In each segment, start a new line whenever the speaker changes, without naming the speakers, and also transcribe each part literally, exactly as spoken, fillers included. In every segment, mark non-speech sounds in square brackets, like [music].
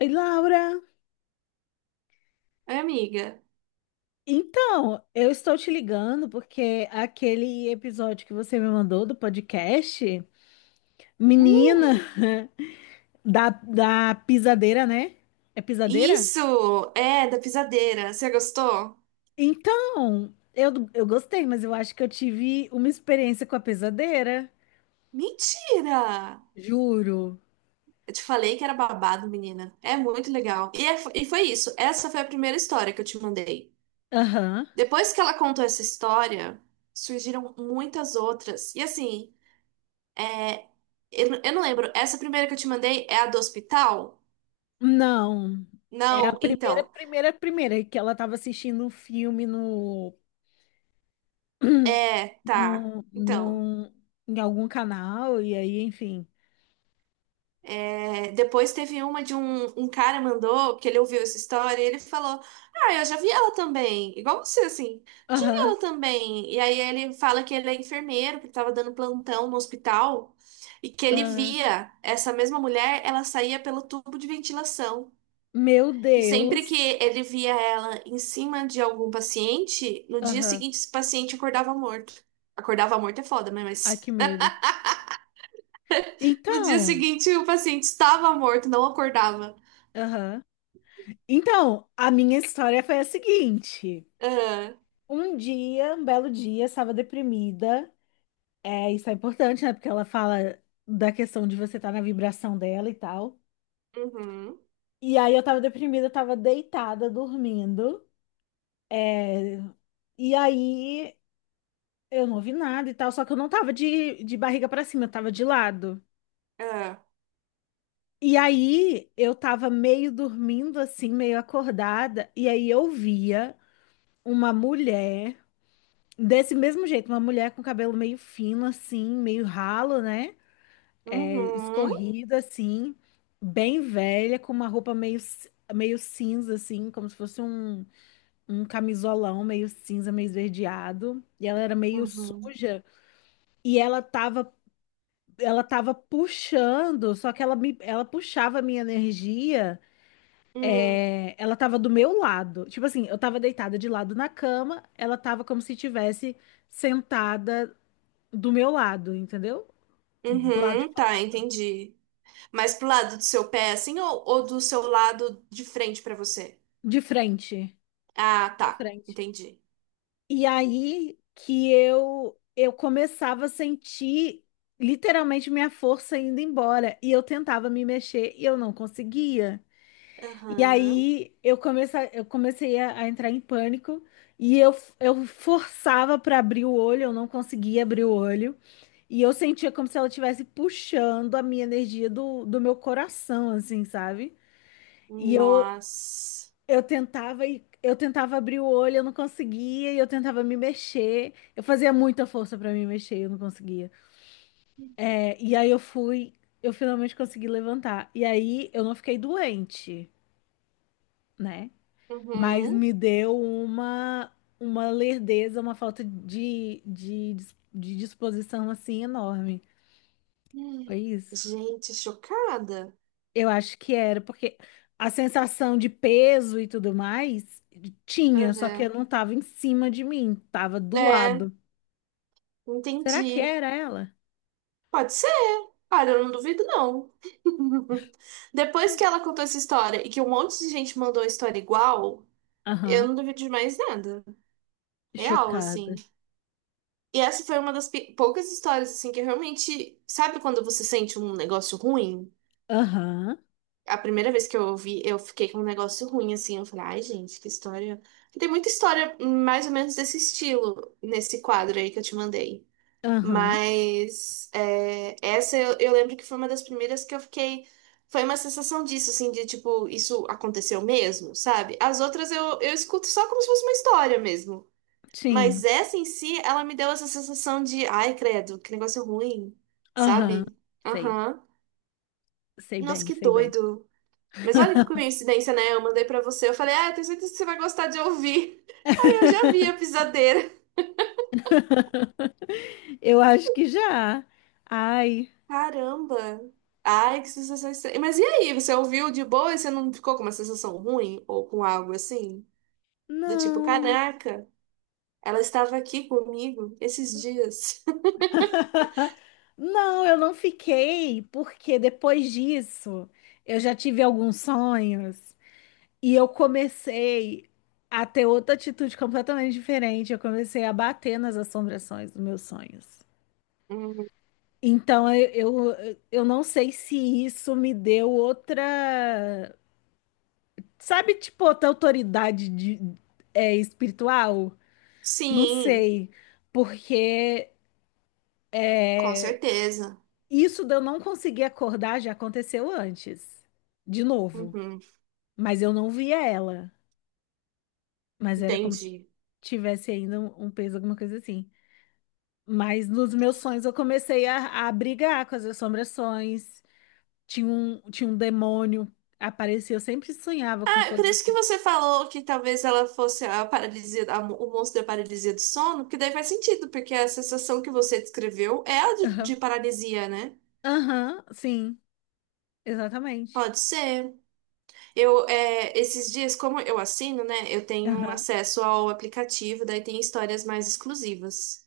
Oi, Laura.
Oi, amiga.
Então, eu estou te ligando porque aquele episódio que você me mandou do podcast, menina,
Hum,
[laughs] da, da pisadeira, né? É pisadeira?
isso! É, da pisadeira. Você gostou?
Então, eu, eu gostei, mas eu acho que eu tive uma experiência com a pisadeira,
Mentira!
juro.
Eu te falei que era babado, menina. É muito legal. E, é- e foi isso. Essa foi a primeira história que eu te mandei.
Aham.
Depois que ela contou essa história, surgiram muitas outras. E assim, é, eu, não- eu não lembro. Essa primeira que eu te mandei é a do hospital?
Não. É a
Não,
primeira,
então.
primeira, primeira que ela estava assistindo um filme no,
É,
[clears throat]
tá.
no,
Então.
no, em algum canal, e aí, enfim.
É, depois teve uma de um, um cara mandou, que ele ouviu essa história, e ele falou: "Ah, eu já vi ela também, igual você, assim, já vi
Aham,
ela também". E aí ele fala que ele é enfermeiro, que estava dando plantão no hospital, e que ele
aham.
via essa mesma mulher, ela saía pelo tubo de ventilação.
Meu
E sempre que
Deus.
ele via ela em cima de algum paciente, no dia
Aham.
seguinte esse paciente acordava morto. Acordava morto é foda, né?
Ai,
Mas
que medo.
[laughs] no dia
Então,
seguinte o paciente estava morto, não acordava.
aham. Então, a minha história foi a seguinte.
Aham.
Um dia, um belo dia, estava deprimida. É, isso é importante, né? Porque ela fala da questão de você estar na vibração dela e tal.
Uhum.
E aí eu tava deprimida, eu tava deitada, dormindo. E aí eu não ouvi nada e tal, só que eu não tava de, de barriga para cima, eu tava de lado.
É.
E aí eu tava meio dormindo assim, meio acordada, e aí eu via uma mulher desse mesmo jeito, uma mulher com cabelo meio fino assim, meio ralo, né? É,
Uhum.
escorrido assim, bem velha, com uma roupa meio ci- meio cinza assim, como se fosse um um camisolão meio cinza, meio esverdeado, e ela era meio
Uhum.
suja, e ela tava ela tava puxando, só que ela me ela puxava a minha energia.
Hum.
É, ela tava do meu lado. Tipo assim, eu tava deitada de lado na cama, ela tava como se tivesse sentada do meu lado, entendeu? Do lado de,
Uhum.
fora-
Tá, entendi. Mas pro lado do seu pé, assim, ou, ou do seu lado de frente pra você?
De frente,
Ah,
de
tá.
frente.
Entendi.
E aí que eu eu começava a sentir literalmente minha força indo embora e eu tentava me mexer e eu não conseguia. E
Aham.
aí eu comecei, eu comecei a, a entrar em pânico e eu, eu forçava para abrir o olho, eu não conseguia abrir o olho. E eu sentia como se ela estivesse puxando a minha energia do, do meu coração, assim, sabe? E eu,
Nossa.
eu tentava e eu tentava abrir o olho, eu não conseguia, e eu tentava me mexer. Eu fazia muita força pra me mexer, eu não conseguia. É, e aí eu fui, eu finalmente consegui levantar. E aí eu não fiquei doente, né? Mas
Uhum.
me deu uma uma lerdeza, uma falta de, de, de disposição assim enorme.
Hum.
Foi isso.
Gente, chocada.
Eu acho que era, porque a sensação de peso e tudo mais tinha, só que
Uhum.
eu não tava em cima de mim, tava do
É,
lado. Será que
entendi.
era ela?
Pode ser. Olha, eu não duvido, não. [laughs] Depois que ela contou essa história e que um monte de gente mandou a história igual, Eu
Aham,
não duvido de mais nada. Real,
chocada.
assim. E essa foi uma das pi- poucas histórias, assim, que eu realmente. Sabe quando você sente um negócio ruim?
Aham,
A primeira vez que eu ouvi, eu fiquei com um negócio ruim, assim. Eu falei, ai, gente, que história. Tem muita história mais ou menos desse estilo, nesse quadro aí que eu te mandei.
aham,
Mas é, essa eu, eu lembro que foi uma das primeiras que eu fiquei. Foi uma sensação disso, assim, de tipo, isso aconteceu mesmo, sabe? As outras eu, eu escuto só como se fosse uma história mesmo. Mas
sim,
essa em si, ela me deu essa sensação de, ai, credo, que negócio ruim,
aham,
sabe?
sei,
Aham.
sei
Nossa,
bem,
que
sei bem.
doido. Mas olha que coincidência, né? Eu mandei pra você, eu falei, ah, eu tenho certeza que você vai gostar de ouvir. [laughs] Aí eu já vi a
[laughs]
pisadeira.
Eu acho que já. Ai,
Caramba. Ai, que sensação estranha. Mas e aí, você ouviu de boa e você não ficou com uma sensação ruim ou com algo assim? Do tipo,
não.
caraca, ela estava aqui comigo esses dias. [laughs]
[laughs] Não, eu não fiquei, porque depois disso eu já tive alguns sonhos e eu comecei a ter outra atitude completamente diferente. Eu comecei a bater nas assombrações dos meus sonhos.
Hum.
Então eu, eu, eu não sei se isso me deu outra, sabe, tipo, outra autoridade de, é, espiritual? Não
Sim,
sei, porque.
com certeza.
Isso de eu não conseguir acordar já aconteceu antes, de novo.
Uhum,
Mas eu não via ela. Mas era como se
entendi.
tivesse ainda um, um peso, alguma coisa assim. Mas nos meus sonhos eu comecei a, a brigar com as assombrações. Tinha um, tinha um demônio, aparecia. Eu sempre sonhava com
Ah, por
coisa
isso que
assim.
você falou que talvez ela fosse a paralisia, a mo- o monstro da paralisia do sono, que daí faz sentido, porque a sensação que você descreveu é a de,
Aham,
de paralisia, né?
aham, sim, exatamente.
Pode ser. Eu, é, esses dias, como eu assino, né, eu tenho
Aham,
acesso ao aplicativo, daí tem histórias mais exclusivas.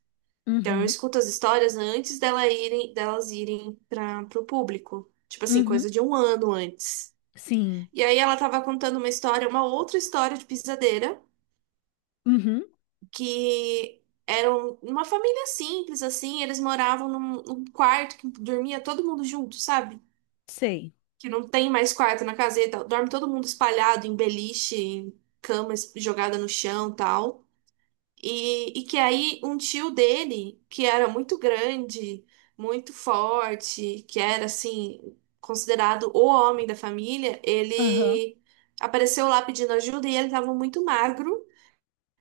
Então eu
uhum.
escuto as histórias antes dela irem, delas irem para o público. Tipo assim,
Uhum.
coisa de um ano antes.
Sim.
E aí ela tava contando uma história, uma outra história de pisadeira.
Uhum.
que eram uma família simples, assim, eles moravam num, num quarto que dormia todo mundo junto, sabe?
Sei.
Que não tem mais quarto na caseta, dorme todo mundo espalhado em beliche, em cama es- jogada no chão, e tal. E, e que aí um tio dele, que era muito grande, muito forte, que era assim, considerado o homem da família,
Aham.
ele apareceu lá pedindo ajuda e ele estava muito magro.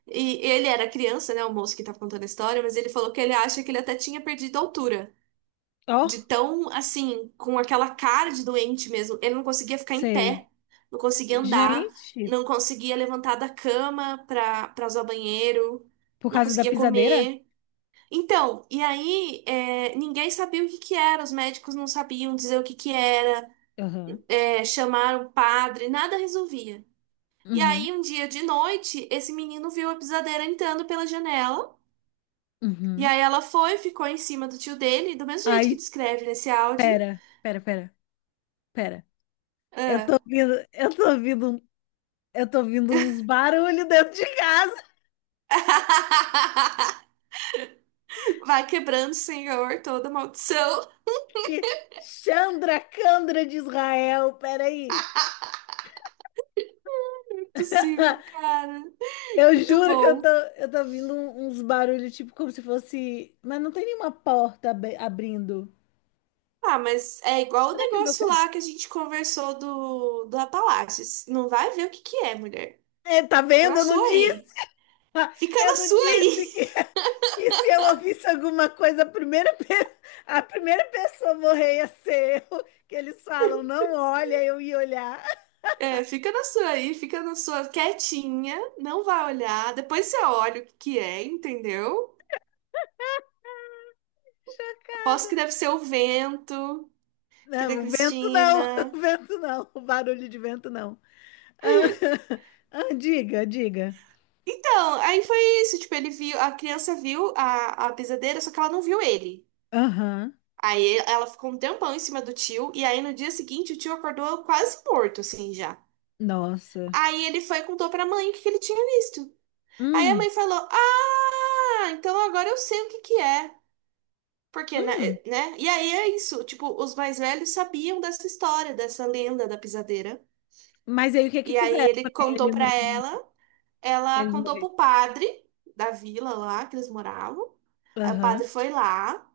E ele era criança, né, o moço que tá contando a história, mas ele falou que ele acha que ele até tinha perdido a altura.
Ó,
De tão, assim, com aquela cara de doente mesmo. Ele não conseguia ficar em pé,
sei.
não conseguia andar,
Gente.
não conseguia levantar da cama pra, pra usar o banheiro,
Por
não
causa da
conseguia
pisadeira?
comer. Então, e aí, é, ninguém sabia o que que era, os médicos não sabiam dizer o que que era,
Aham.
é, chamaram o padre, nada resolvia. E
Uhum.
aí, um dia de noite, esse menino viu a pisadeira entrando pela janela. E
Uhum.
aí ela foi, ficou em cima do tio dele, do mesmo jeito que
Ai,
descreve nesse áudio.
pera, pera, pera, pera. Eu tô
Ah.
ouvindo, eu tô ouvindo, um- eu tô ouvindo uns barulhos dentro de casa
[laughs] Vai quebrando, Senhor, toda maldição.
que Chandra Candra de Israel, peraí.
[laughs] Impossível,
[laughs]
cara.
Eu
Muito
juro que eu tô,
bom.
eu tô ouvindo um- uns barulhos, tipo, como se fosse. Mas não tem nenhuma porta ab- abrindo.
Ah, mas é igual o
Será que é meu
negócio lá
cachorro?
que a gente conversou do, do Apalaches. Não vai ver o que que é, mulher.
É, tá
Fica
vendo?
na
Eu não
sua aí.
disse! [laughs]
Fica
Eu
na
não
sua
disse
aí.
que.
[laughs]
Que se eu ouvisse alguma coisa, a primeira, pe- [laughs] a primeira pessoa a morrer ia ser eu, que eles falam, não olha, eu ia olhar. [laughs]
É, fica na sua aí, fica na sua quietinha, não vai olhar. Depois você olha o que que é, entendeu? Aposto
Chocada.
que deve ser o vento. que da
Não, o vento não, [laughs]
Cristina.
o vento não, o barulho de vento não. Ah, [laughs] ah, diga, diga.
Então, aí foi isso, tipo, ele viu, a criança viu a, a pisadeira, só que ela não viu ele.
Aham,
Aí ela ficou um tempão em cima do tio, e aí no dia seguinte o tio acordou quase morto, assim, já.
nossa.
Aí ele foi e contou pra mãe o que que ele tinha visto. Aí a
Hum,
mãe falou, ah, então agora eu sei o que que é. Porque, né?
hum.
é, né? E aí é isso, tipo, os mais velhos sabiam dessa história, dessa lenda da pisadeira.
Mas aí o que é que
E aí
fizeram
ele
para
contou
ele não,
pra ela,
pra
Ela
ele não
contou
morrer?
pro padre da vila lá que eles moravam. Aí o padre
Aham,
foi lá,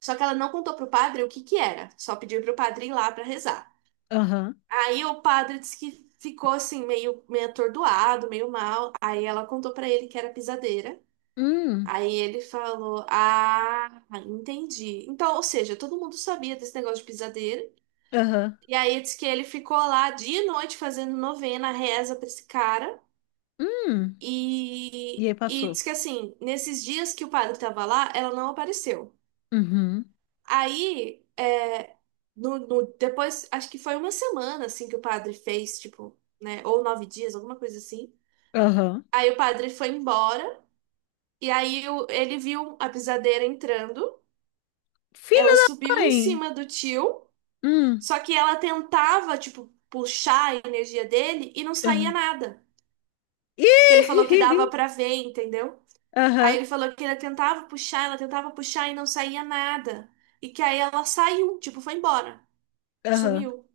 só que ela não contou pro padre o que que era, só pediu pro padre ir lá pra rezar.
aham.
Aí o padre disse que ficou assim meio meio atordoado, meio mal. Aí ela contou pra ele que era pisadeira.
Hum,
Aí ele falou: "Ah, entendi". Então, ou seja, todo mundo sabia desse negócio de pisadeira.
aham.
E aí diz que ele ficou lá dia e noite fazendo novena, reza pra esse cara.
Hum. E
E,
aí
e
passou.
diz que assim, nesses dias que o padre estava lá, ela não apareceu.
Uhum,
Aí, é, no, no- depois, acho que foi uma semana assim que o padre fez, tipo, né? Ou nove dias, alguma coisa assim.
aham.
Aí o padre foi embora, e aí o- ele viu a pisadeira entrando.
Filha
Ela
da
subiu em
mãe!
cima do tio,
Hum,
só que ela tentava, tipo, puxar a energia dele e não saía
aham.
nada. que
Ih,
ele falou que dava
[laughs]
pra ver, entendeu? Aí
aham,
ele falou que ela tentava puxar, ela tentava puxar e não saía nada. E que aí ela saiu, tipo, foi embora,
aham,
sumiu.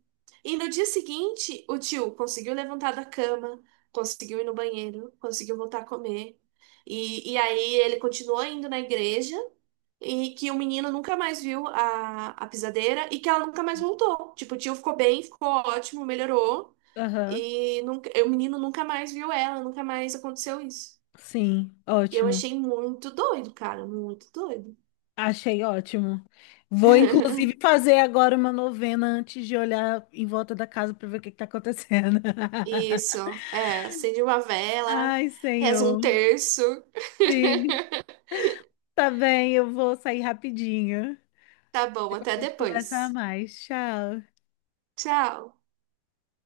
E no dia seguinte, o tio conseguiu levantar da cama, conseguiu ir no banheiro, conseguiu voltar a comer. E, e aí ele continuou indo na igreja e que o menino nunca mais viu a, a pisadeira e que ela nunca mais voltou. Tipo, o tio ficou bem, ficou ótimo, melhorou.
aham.
E nunca, o menino nunca mais viu ela, nunca mais aconteceu isso.
Sim,
E eu
ótimo.
achei muito doido, cara, muito doido.
Achei ótimo. Vou, inclusive,
[laughs]
fazer agora uma novena antes de olhar em volta da casa para ver o que está acontecendo. [laughs]
Isso, é, acende uma vela,
Ai,
reza um
Senhor.
terço.
Sim, tá bem, eu vou sair rapidinho.
Tá bom, até
A gente conversa
depois.
mais. Tchau.
Tchau.